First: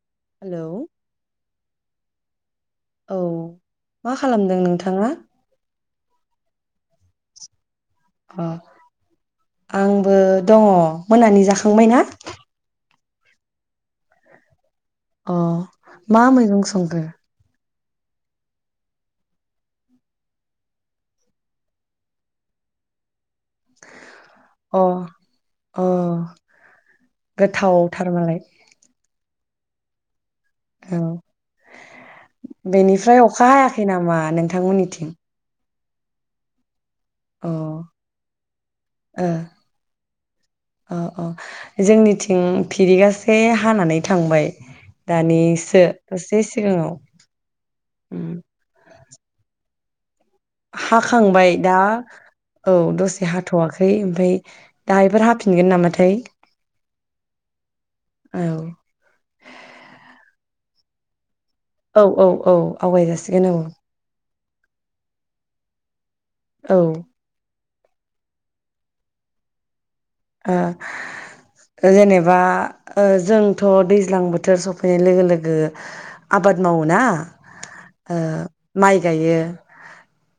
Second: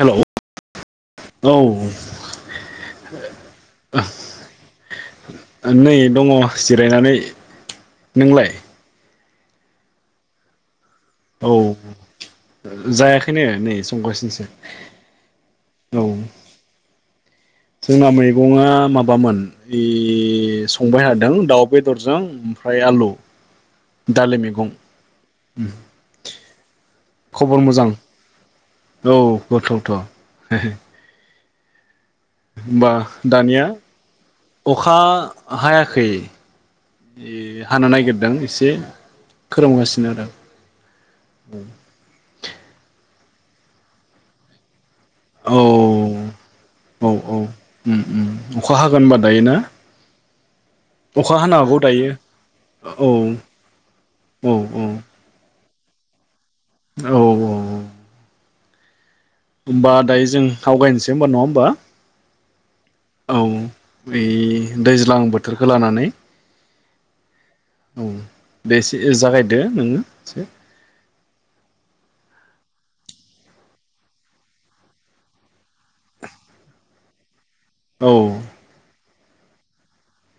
हेल' hello औ। औ मा खालामदों नोंथाङा नै दङ जिरायनानै। अ नोंलाय? आंबो दङ मोनानि औ जाखांबाय ना? जायाखैनो नै संगासिनोसो। अ औ मा मैगं संखो? जोंना मैगंआ माबामोन अ संबाय थादों दाउ बेदरजों ओमफ्राय आलु। दालि मैगं अ ओ अ खबर मोजां गोथावथारमालाय औ।। गोथावथ' औ होमबा बेनिफ्राय अखा दानिया हायाखै नामा अखा नोंथांमोननिथिं हाया खै। अ ओ अ खोरोमगासिनो आरो अ जोंनिथिं फिरिगा से हानानै थांबाय। औ दानिसो दसे सिगाङाव। औ औ उम उम ओम अखा हागोन होनबा दायोना। हाखांबाय दा औ दसे हाथ'वाखै ओमफ्राय औ दायोफोर हाफिनगोन नामा। थै औ औ औ होमबा दायो जों आवगायनोसै होनबा नंङा औ औ औ आवगाय जाासिगोन औ। ओइ दैज्लां बोथोरखो लानानै औ औ बेसे जागायदो नोंङो ओ जेनेबा ओ जोंथ' दैज्लां बोथोर सफैनाय लोगो-लोगो आबाद मावो ना। औ ओ माइ माय गायो।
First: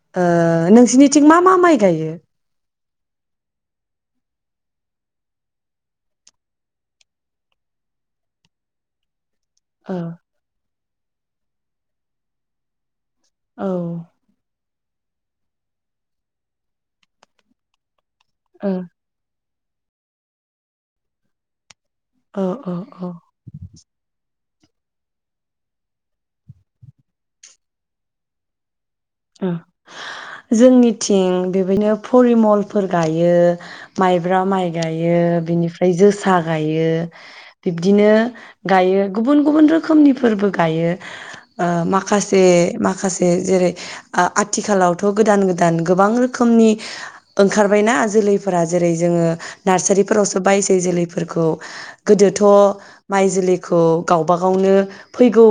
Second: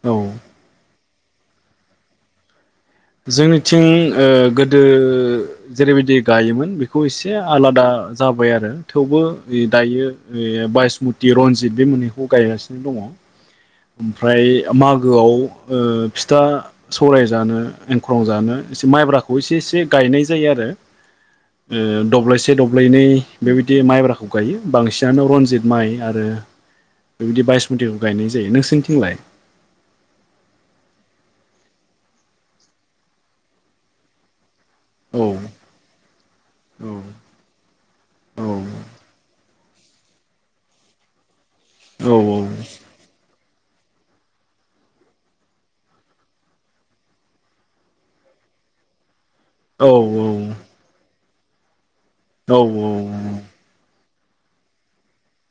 औ ओ नोंसिनि थिं मा मा माइ गायो? जोंनिथिं ओ गोदो जेरैबायदि गायोमोन बेखौ एसे आलादा जाबाय आरो थेवबो औ दायो ओ बायस मथि रनजित बे मोननैखौ गायगासिनो दंङ। औ ओमफ्राय मागोआव ओ फिथा सौवराइ जानो गाव जानो ओ एसे माइब्राखौ एसे बे गायनाय जायो आरो ओ औ दब्लायसे औ दब्लायनै औ बेबायदि माइब्राखौ गायो बांसिनानो रनजित माइ आरो बेबादि बाइसमुथिखौ गायनाय जा जायो नोंसोरनिथिं ओ जोंनिथिं बेबायदिनो फरिमलफोर गायो माइब्रा माइ गायो औ बिनिफ्राय जोसा गायो औ बिदिनो औ गायो गुबुन गुबुन रोखोमनि फोरबो गायो। ओ औ माखासे माखासे जेरै ओ आथिखालावथ गोदान गोदान गोबां रोखोमनि ओंखारबायना जोलैफोरा जेरै जोंङो औ नारचारिफोरावसो बायसै जोलैफो फोरखौ गोदोथ माइ जोलैखौ गावबा गावनो फैगौ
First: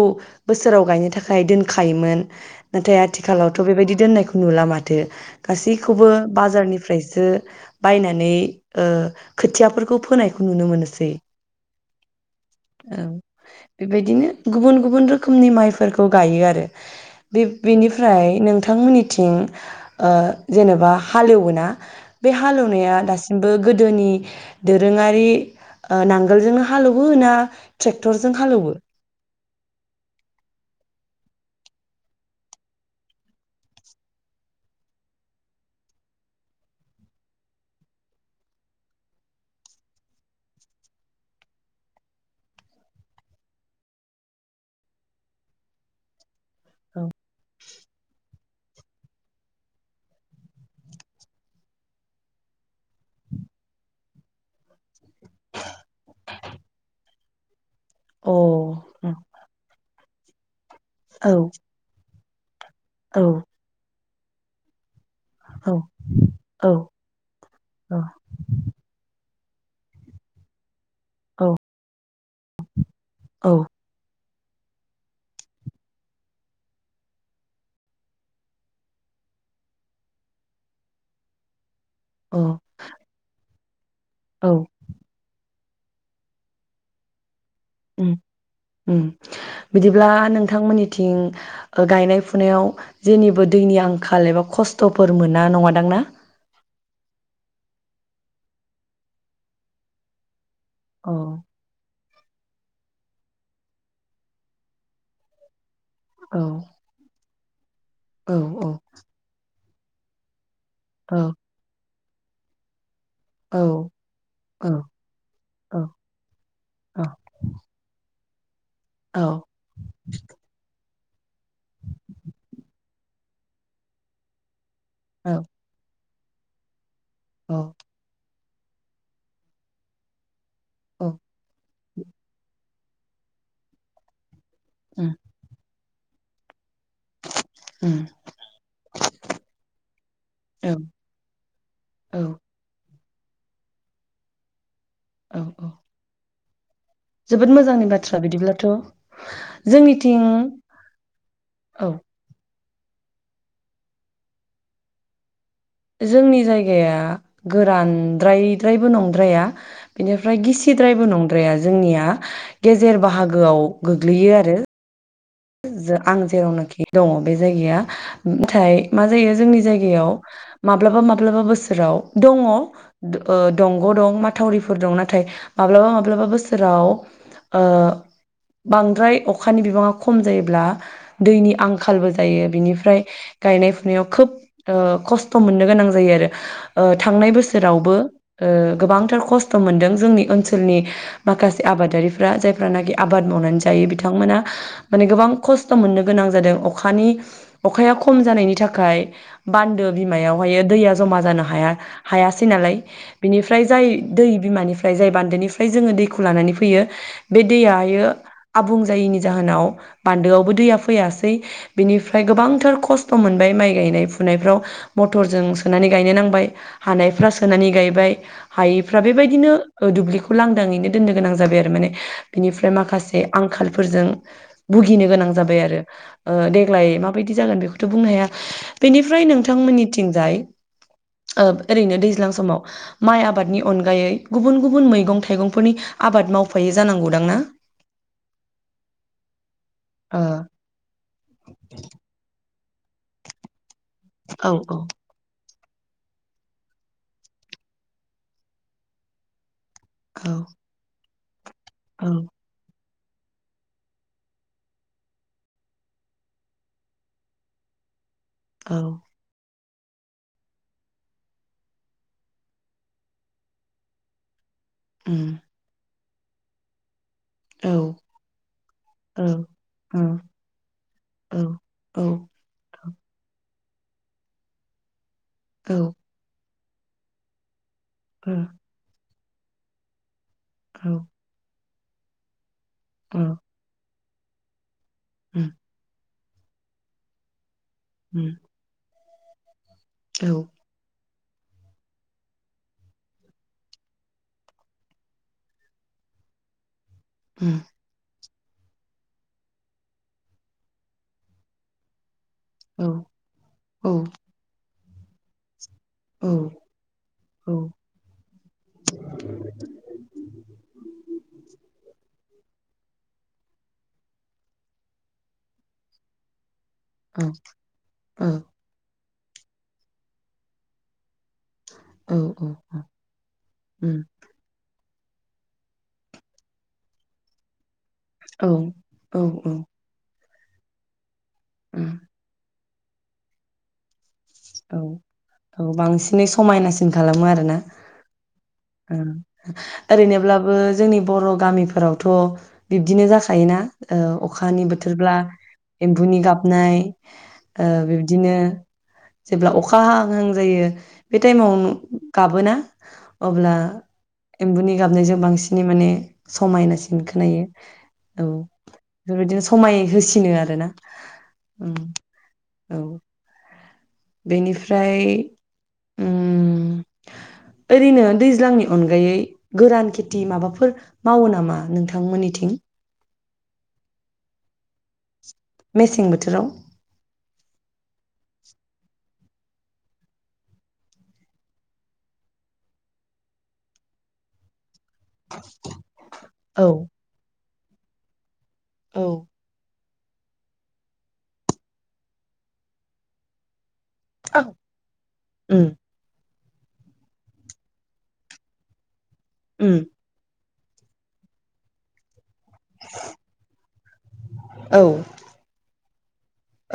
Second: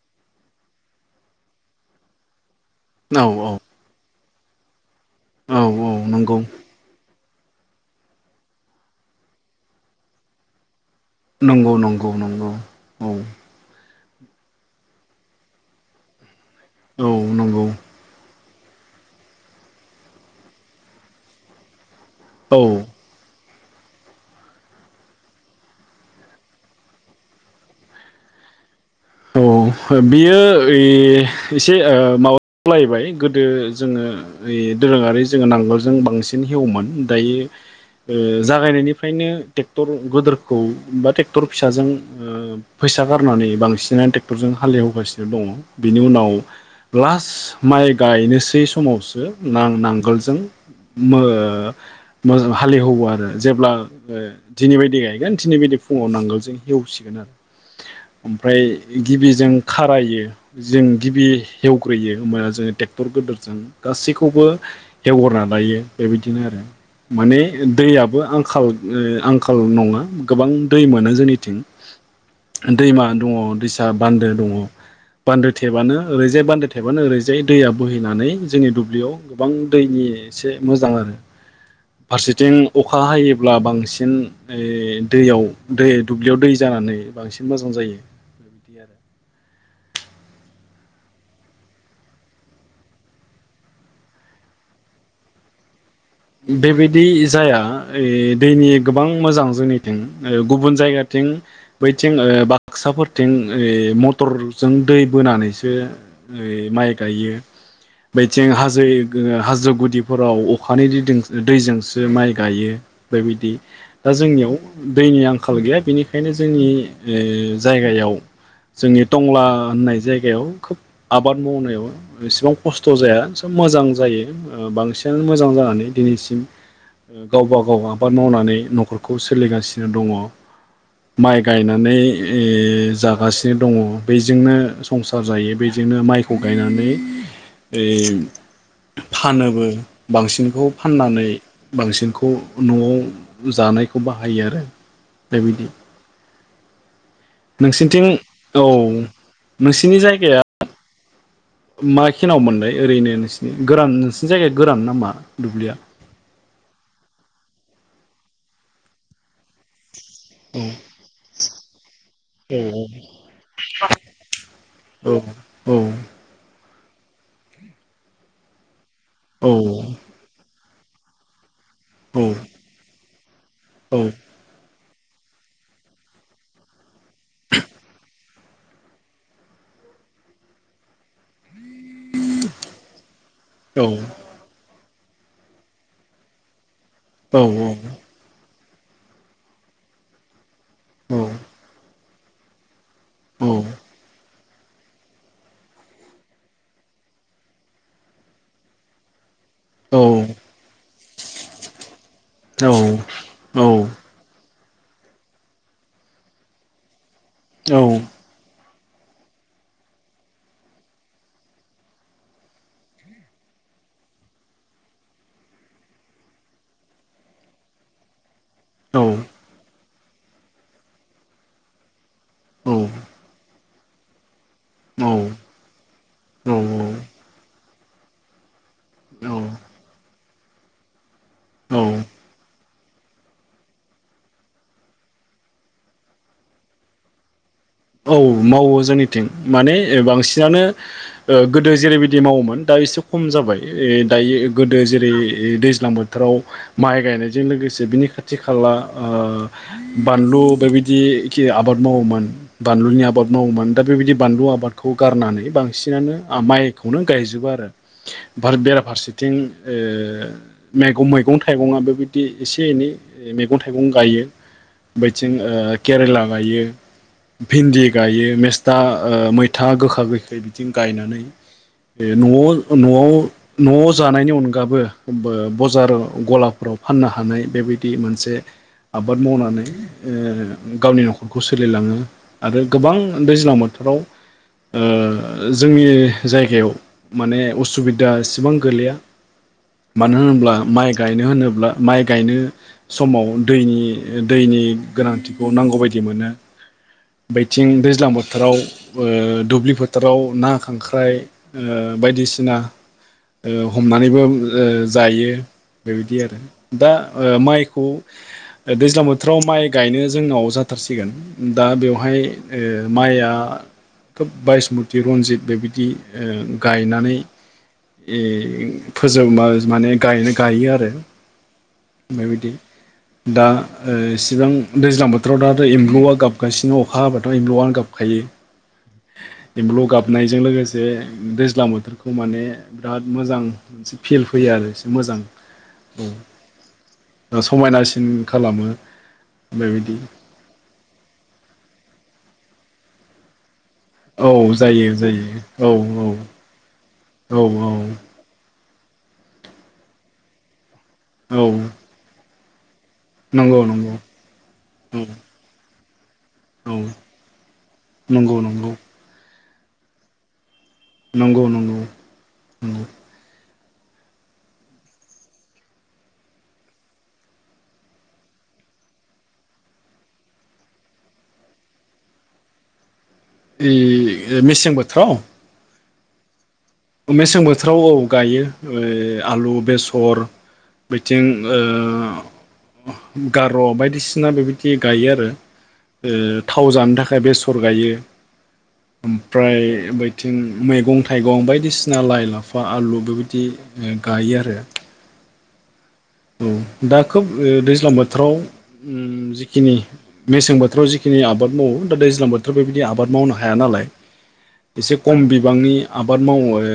बोसोराव गायनो थाखाय दोनखायोमोन। औ औ खालावथ' बेबायदि दोननायखौ नुला माथ थो औ औ गासैखौबो नंगौ बाजारनिफ्रायसो बायनानै ओ खोथियाफोरखौ फोनायखौ नुनो मोनोस नंगौ नंगौ नंगौ औ। बेबायदिनो गुबुन गुबुन रोखोमनि माइफोरखौ गायो आरो औ नंगौ। फाय नोंथांमोननिथिं ओ जेनेबा हालेवोना? बे औ औ हालोवनाया दासिम बो गोदोनि दोरोङारि ओ नांगोलजोंनो हालोवो ना ट्रेक्टरजों हालोवो? औ बियो ओइ एसे ओ माबालायबाय गोदो जोङो ओइ दोरोङारि जोङो नांगोलजों बांसिन हेवोमोन दायो ओ जागायनायनिफ्रायनो ट्रेक्टर गोदोरखौ बा ट्रेक्टर फिसाजों फैसा गारनानै बांसिन। नो टेक्टरजों हालेवगासिनो दङ बिनि उनाव लास माइ गायनोसै स समावसो नां-नांगोलजों मो मो हालेववो आरो जेब्ला ओ दिनै बदि गायगोन दिनै बायदि फुङाव नांगोलजों हेवसिगोन आरो। अ ओमफ्राय गिबि जों खारायो। जों गिबि औ हेवग्रोयो। होमबाना जोङो। ट्रेक्टर औ गोदोरजों गासैखौ। खौबो। हेवगोरना लायो औ बेबायदिनो आरो औ माने दैयाबो आंखाल ओ आं खाल नङा गोबां। दै मोनो औ जोंनिथिं दैमा दङ औ दैसा। बान्दो दङ बान्दो थेबानो ओरैजाय बान्दो थेबानो ओरैजाय दैया बोहैनानै जोंनि दुब्लियाव गोबां दैनि एसे मोजां आरो। औ फारसेथिं अखा हायो। अब्ला बांसिन। औ हिन ओ दैयाव। दै दुब्लियाव दै जानानै बांसिन। मोजां जायो। उम आरो उम। बिदिब्ला नोंथांमोननिथिं गायनाय फुनायाव जेनिबो दैनि आंखाल एबा खस्थ'फोर मोना नङादांना। बेबायदि जाया ओ दैनि गोबां मोजां जोंनिथिं। गुबुन औ जायगाथिं बै थिं बाक्साफोरथिं ओय मटरजों दै बोनानैसो औ ओय माइ गायो। औ बेथिं औ हाजो हाजो। गुदिफोराव अखानि। औ दैजों जो माइ गायो। बेबायदि औ दा जोंनियाव दैनि आंखाल औ गैया बेनिखायनो जोंनि औ ओ जायगायाव। जोंनि औ टंला होननाय जायगायाव खोब आबाद मावनायाव एसेबां खस्थ' जाया स मोजां जायो। ओ बांसिनानो औ मोजां जानानै। दिनैसिम गावबा औ गाव आबाद मावनानै न'खरखौ सोलिगासिनो दङ। औ माइ गायनानै ए जागासिनो दङ बै जोंनो उम संसार जायो बे जोंनो माइखौ गायनानै बे बे उम फानोबो बांसिनखौ औ नानै औ बांसिनखौ न न'आव जानायखौ बाहायो आरो। औ बेबायदि औ जोबोद मोजांनि नोंसिनिथिं बाथ्रा बिदिब्लाथ' औ नोंसिनि जोंनिथिं जायगाया औ माखिनाव मोनदाय ओरैनो नोंसिरनि गोरान नोंसिनि जायगाया गोरान नामा? दुब्लिया जोंनि जाय जायग गोरानद्रायद्रायबो नंद्राया बिनिफ्राय औ गिसिद्रायबो नंद्राया जोंनिया औ गेजेर बाहागोआव गोग्लैयो आरो। आं जेरावनोखि दङ बे जायगाया अन्थाय मा जायो औ जोंनि जायगायाव माब्लाबा माब्लाबो दङ दंग' औ दं माथावरिफोर दं नाथाय नाथाय माब्लाबा माब्लाबा बोसोराव ओ बांद्राय अखानि बिबाङा खम जायोब्ला दैनि आं आंखालबो जायो बिनिफ्राय गायनाय फुनायाव खोब खस्थ' मोननो गोनां जायो आरो। थांनाय औ औ बोसोरावबो गोबांथार खस्थ' मोनदों जोंनि ओनसोलाव ओनसोलनि औ माखासे आबादारि फोरा जायफोर ना गैया आबाद मावनानै जायो बिथांमोना। माने गोबां खस्थ' मोननो गोनां जादों अखानि अखाया खम जानायनि थाखाय बान्दो बिमायावहाय दैया जमा जानो हाया हायासै नालाय बिनिफ्राय जाय दै बिमानिफ्राय ओमफ्राय जाय बान्दोनिफ्राय जोङो दैखौ लानानै फैयो बे दैयाहायो आबुं जायैनि जाहोनाव बान्दोआवबो दैया फैयासै बिनिफ्राय गोबांथार खस्थ' मोनबाय माइ गायनाय फुनायफ्राव मथरजों सोनानै गायनो नांबाय हानायफ्रा सोनानै गायबाय हायैफ्रा बेबायदिनो ओ दुब्लिखौ लांदाङैनो दोननो गोनां जाबाय आरो माने बिनिफ्राय माखासे आंखाल फोरजों भुगिनो गोनां जाबाय आरो ओ देग्लाय माबायदि जागोन बेखौथ' बुंनो हाया बेनिफ्राय नोंथांमोननिथिंजाय ओ ओरैनो दैज्लां समाव माइ आब आबादनि अनगायै गुबुन गुबुन मैगं थाइगंफोरनि आबाद मावफायै जानांगौदां ना औ मावो जोंनि थिं माने ओ बांसिनानो ओ गोदो जेरैबायदि मावोमोन दा एसे खम जाबाय दायो औ औ गोदो जेरै दै ज्लां बोथोराव माइ गायनायजों लोगोसे बिनि खाथि खाला ओ औ बानलु बेबायदि खि आबाद औ मावोमोन बानलुनि आबाद मावोमोन दा बेबायदि बानलु आबादखौ गारनानै बांसिनानो माइखौनो गायजोबो आरो आरो औ बेराफारसेथिं ओ मैगं मैगं थाइगंआबो बेबायदि एसे एनै मैगं थाइगं गायो। उम बैथिं ओ केरेला गायो औ भिन्दि गायो मेस्था औ मैथा औ गोखा गोखै बिदि गायनानै औ औ न'आव न'आव न'आव जानायनि अनगाबो ओ बजार गलाफ्राव फाननो हानाय बेबाय मोनसे आ बाद मावनानै ओ गावनि नखरखौ सो सोलिलाङो आरो गोबां दैज्लां बोथोराव उम ओ जोंनि जायगायाव माने अस सुबिदा उम एसेबां गोलैया मानो औ होनोब्ला माइ गायनो होनोब्ला माइ गायनो समाव दैनि दैनि गोनांथिखौ नांगौबायायदि मोनो उम बैथिं दैज्लांबो फोथाराव दुब्लि फोथाराव ना खांख्राइ ओ बायदिसिना ना औ ओ औ हमनानैबो ओ जायो बेबायदि औ आरो दा औ माइखौ दैज्लां बोथोराव माइ गायनो जोंनाव जाथारसिगोन दा बेवाय बहाय माइआ खोब बायसमुति रनजित बेबायदि गायनानै औ ओ फोजोबनो माने गायनो गायो आरो औ बेबायदि दा ओ उम इसेबां दैज्लां बोथोराव दा एम्लुआ गाबगासिनो अखा हाबाथाय एमबुआनो गाब खायो औ औ उम एमबुलु गाब होननायजों लोगोसे दैज्लां बोथोरखौ माने बिराद मोजां मोनसे फिल फैयो आरो औ एसे मोजां औ बांसिनै समायनासिन खालामो औ आरोना समायनासिन खालामो औ बेबायदि ओरैनोब्लाबो जोंनि बर' गामिफोराव थ बिब्दिनो जाखायोना ओ औ अखानि जायो बोथोरब्ला जायो औ एम्बुनि गाबनाय औ ओ औ बिबदिनो जेब्ला अखा हाहां हाहां जायो बे औ टाइमाव गाबोना? अब्ला नंगौ नंगौ एम्बुनि औ गाबनायजों बांसिनै माने औ समायनासिन खोनायो औ नंगौ नंगौ जोंदि स समाय होसिनो आरोना नंगौ उम नंगौ नंगौ औ बेनिफ्राय ओरैनो दैज्लांनि अनगायै गोरान खेथि माबाफोर मावो नामा नोंथांमोननिथिं ए मिसें बोथोराव? मेसें बोथोराव मेसें बोथोराव औ गायो ओ आलु बेसर बिथिं गार' बायदिसिना बेबायदि ए गायो आरो थाव औ जानो थाखाय बे सर गायो औ ओमफ्राय थिं मैगं थाइगं बाय- दिसिना लाइ लाफा आलु बेबायदि गायो आरो उम औ दा खोब दैज्लां बोथोराव उम जिखिनि मेसें बो- थाराव जिखि आबाद मावो दा दैज्लां थ बेबायदि आबाद मावनो हाया नालाय औ एसे खम बिबांनि बाद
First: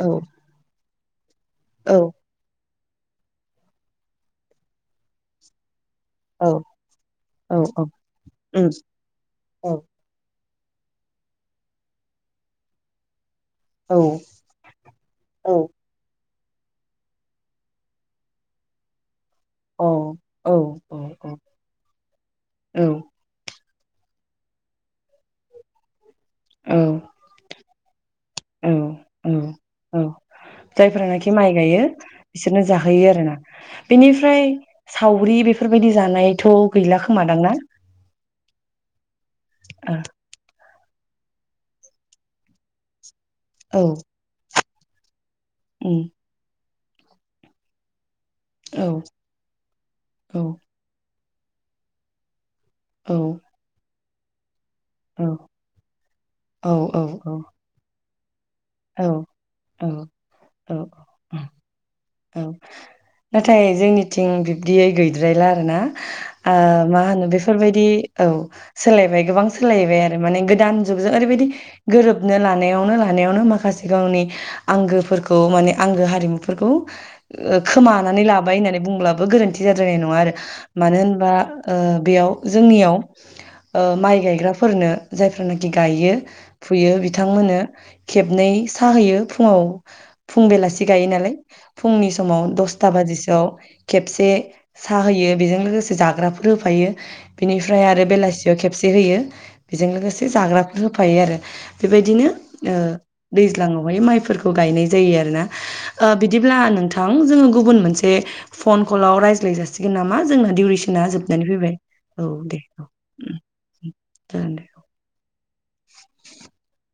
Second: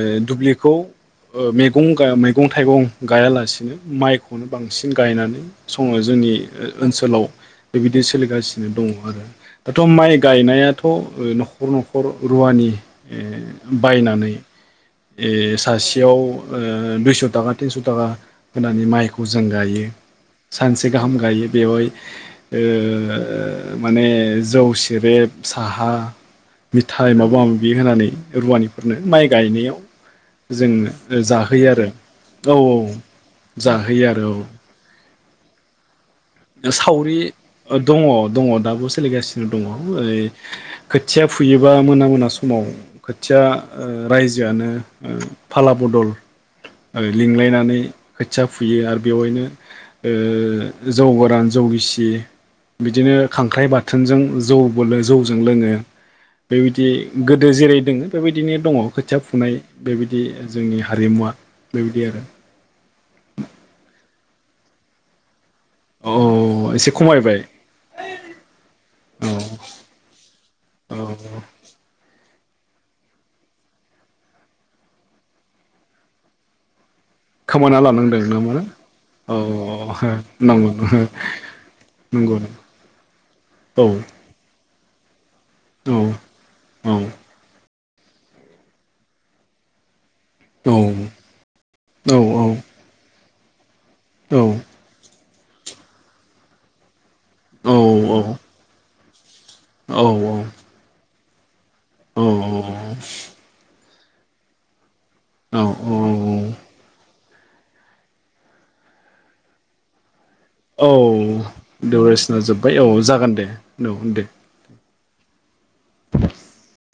औ दुब्लिखौ ओ मेगं औ मैगं थाइगं गायालासिनो माइ खौनो बांसिन गायनानै सङो जोंनि औ ओनसोलाव औ औ बेबायदि सोलिगासिनो उम दं आरो औ दाथ माइ गायनाया दाथ नखर नखर रुवानि औ बायनानै अ ओ सासेयाव दुइस थाखा थिनस थाखा होनानै माइ फजों औ गायो सानसे औ गाहाम औ गायो बेवहाय औ ओ माने जौ सेरेब साहा औ मिथाइ माबा बि होनानै औ रुवानिफोरनो माइ औ गायनायाव औ जों जायफोरानाखि माइ जाहोयो गायो आरो औ बिसोरनो औ जाहोयो आरोना जाहोयो आरो बेनिफ्राय सावरि बेफोरबायदि जानायथ' गैला सावरि खोमादांना दङ दङ दाबो सोलिगासिनो दङ ओ खोथिया फुयोबा मोना मोना समाव खोथिया ओ औ रायजोआनो औ फाला उम बदल आरो लिंलायनानै खोथिया फुयो औ आरो बेवायनो औ ओ जौ गोरान जौगिसि बिदिनो औ खांख्राइ बा बाथोनजों जौ बो जौजों लोङो औ बेबायदि औ गोदो जेरै दोङो बिदिनो दंङ खोथिया फुनाय औ बेबायदि औ जोंनि हारिमुवा औ बेबायदि आरो औ नाथाय जों मिथिं बिब्दियै गैद्रायला आरो ना औ ओ एसे मा होनो खमायबाय बेफोरबायदि औ सोलायबाय औ गोबां सोलायबाय आरो माने गोदान औ जुगजों ओरैबायदि गोरोब खोबनो लानायावनो लानायावनो माखासे गावनि आंगोफोरखौ माने आंगो हारिमुफोरखौ खोमाना लानांदों खोमानानै नामा लाबाय ना? होननानै बुंब्लाबो औ गोरोन्थि जाद्रायनाय नङा आरो नंगौ मानो होनबा ओ‌ बेयाव नंगौ जोंनियाव ओ औ माइ गायग्रा फोरनो जाय जेनाखि औ गायो फुयो बिथांमोननो खेबनै साहा होयो फुंङाव फुं औ बेलासे गायो नालाय फुंनि औ समाव दसथा बाजि [unintelligible] खेबसे औ सा हैयो बेजों लोगोसे जाग्राफोर होफायो बिनिफ्राय आरो बेलासियाव खेबसे जे होयो बेजों औ लोगोसे जाग्राफोर होफायो आरो औ बेबायदिनो ओ औ दैज्लाङाव बहायो माइफोरखौ गायनाय जायो आरोना औ ओ नोंथां जों गुबुन मोनसे फन कलाव रायज्लाय जासिगोन नामा? जोंना औ दिउरेसना जोबनानै फैबाय औ दिउरेसिना दे जोब्बाय औ जागोन दे औ दे [inaudible]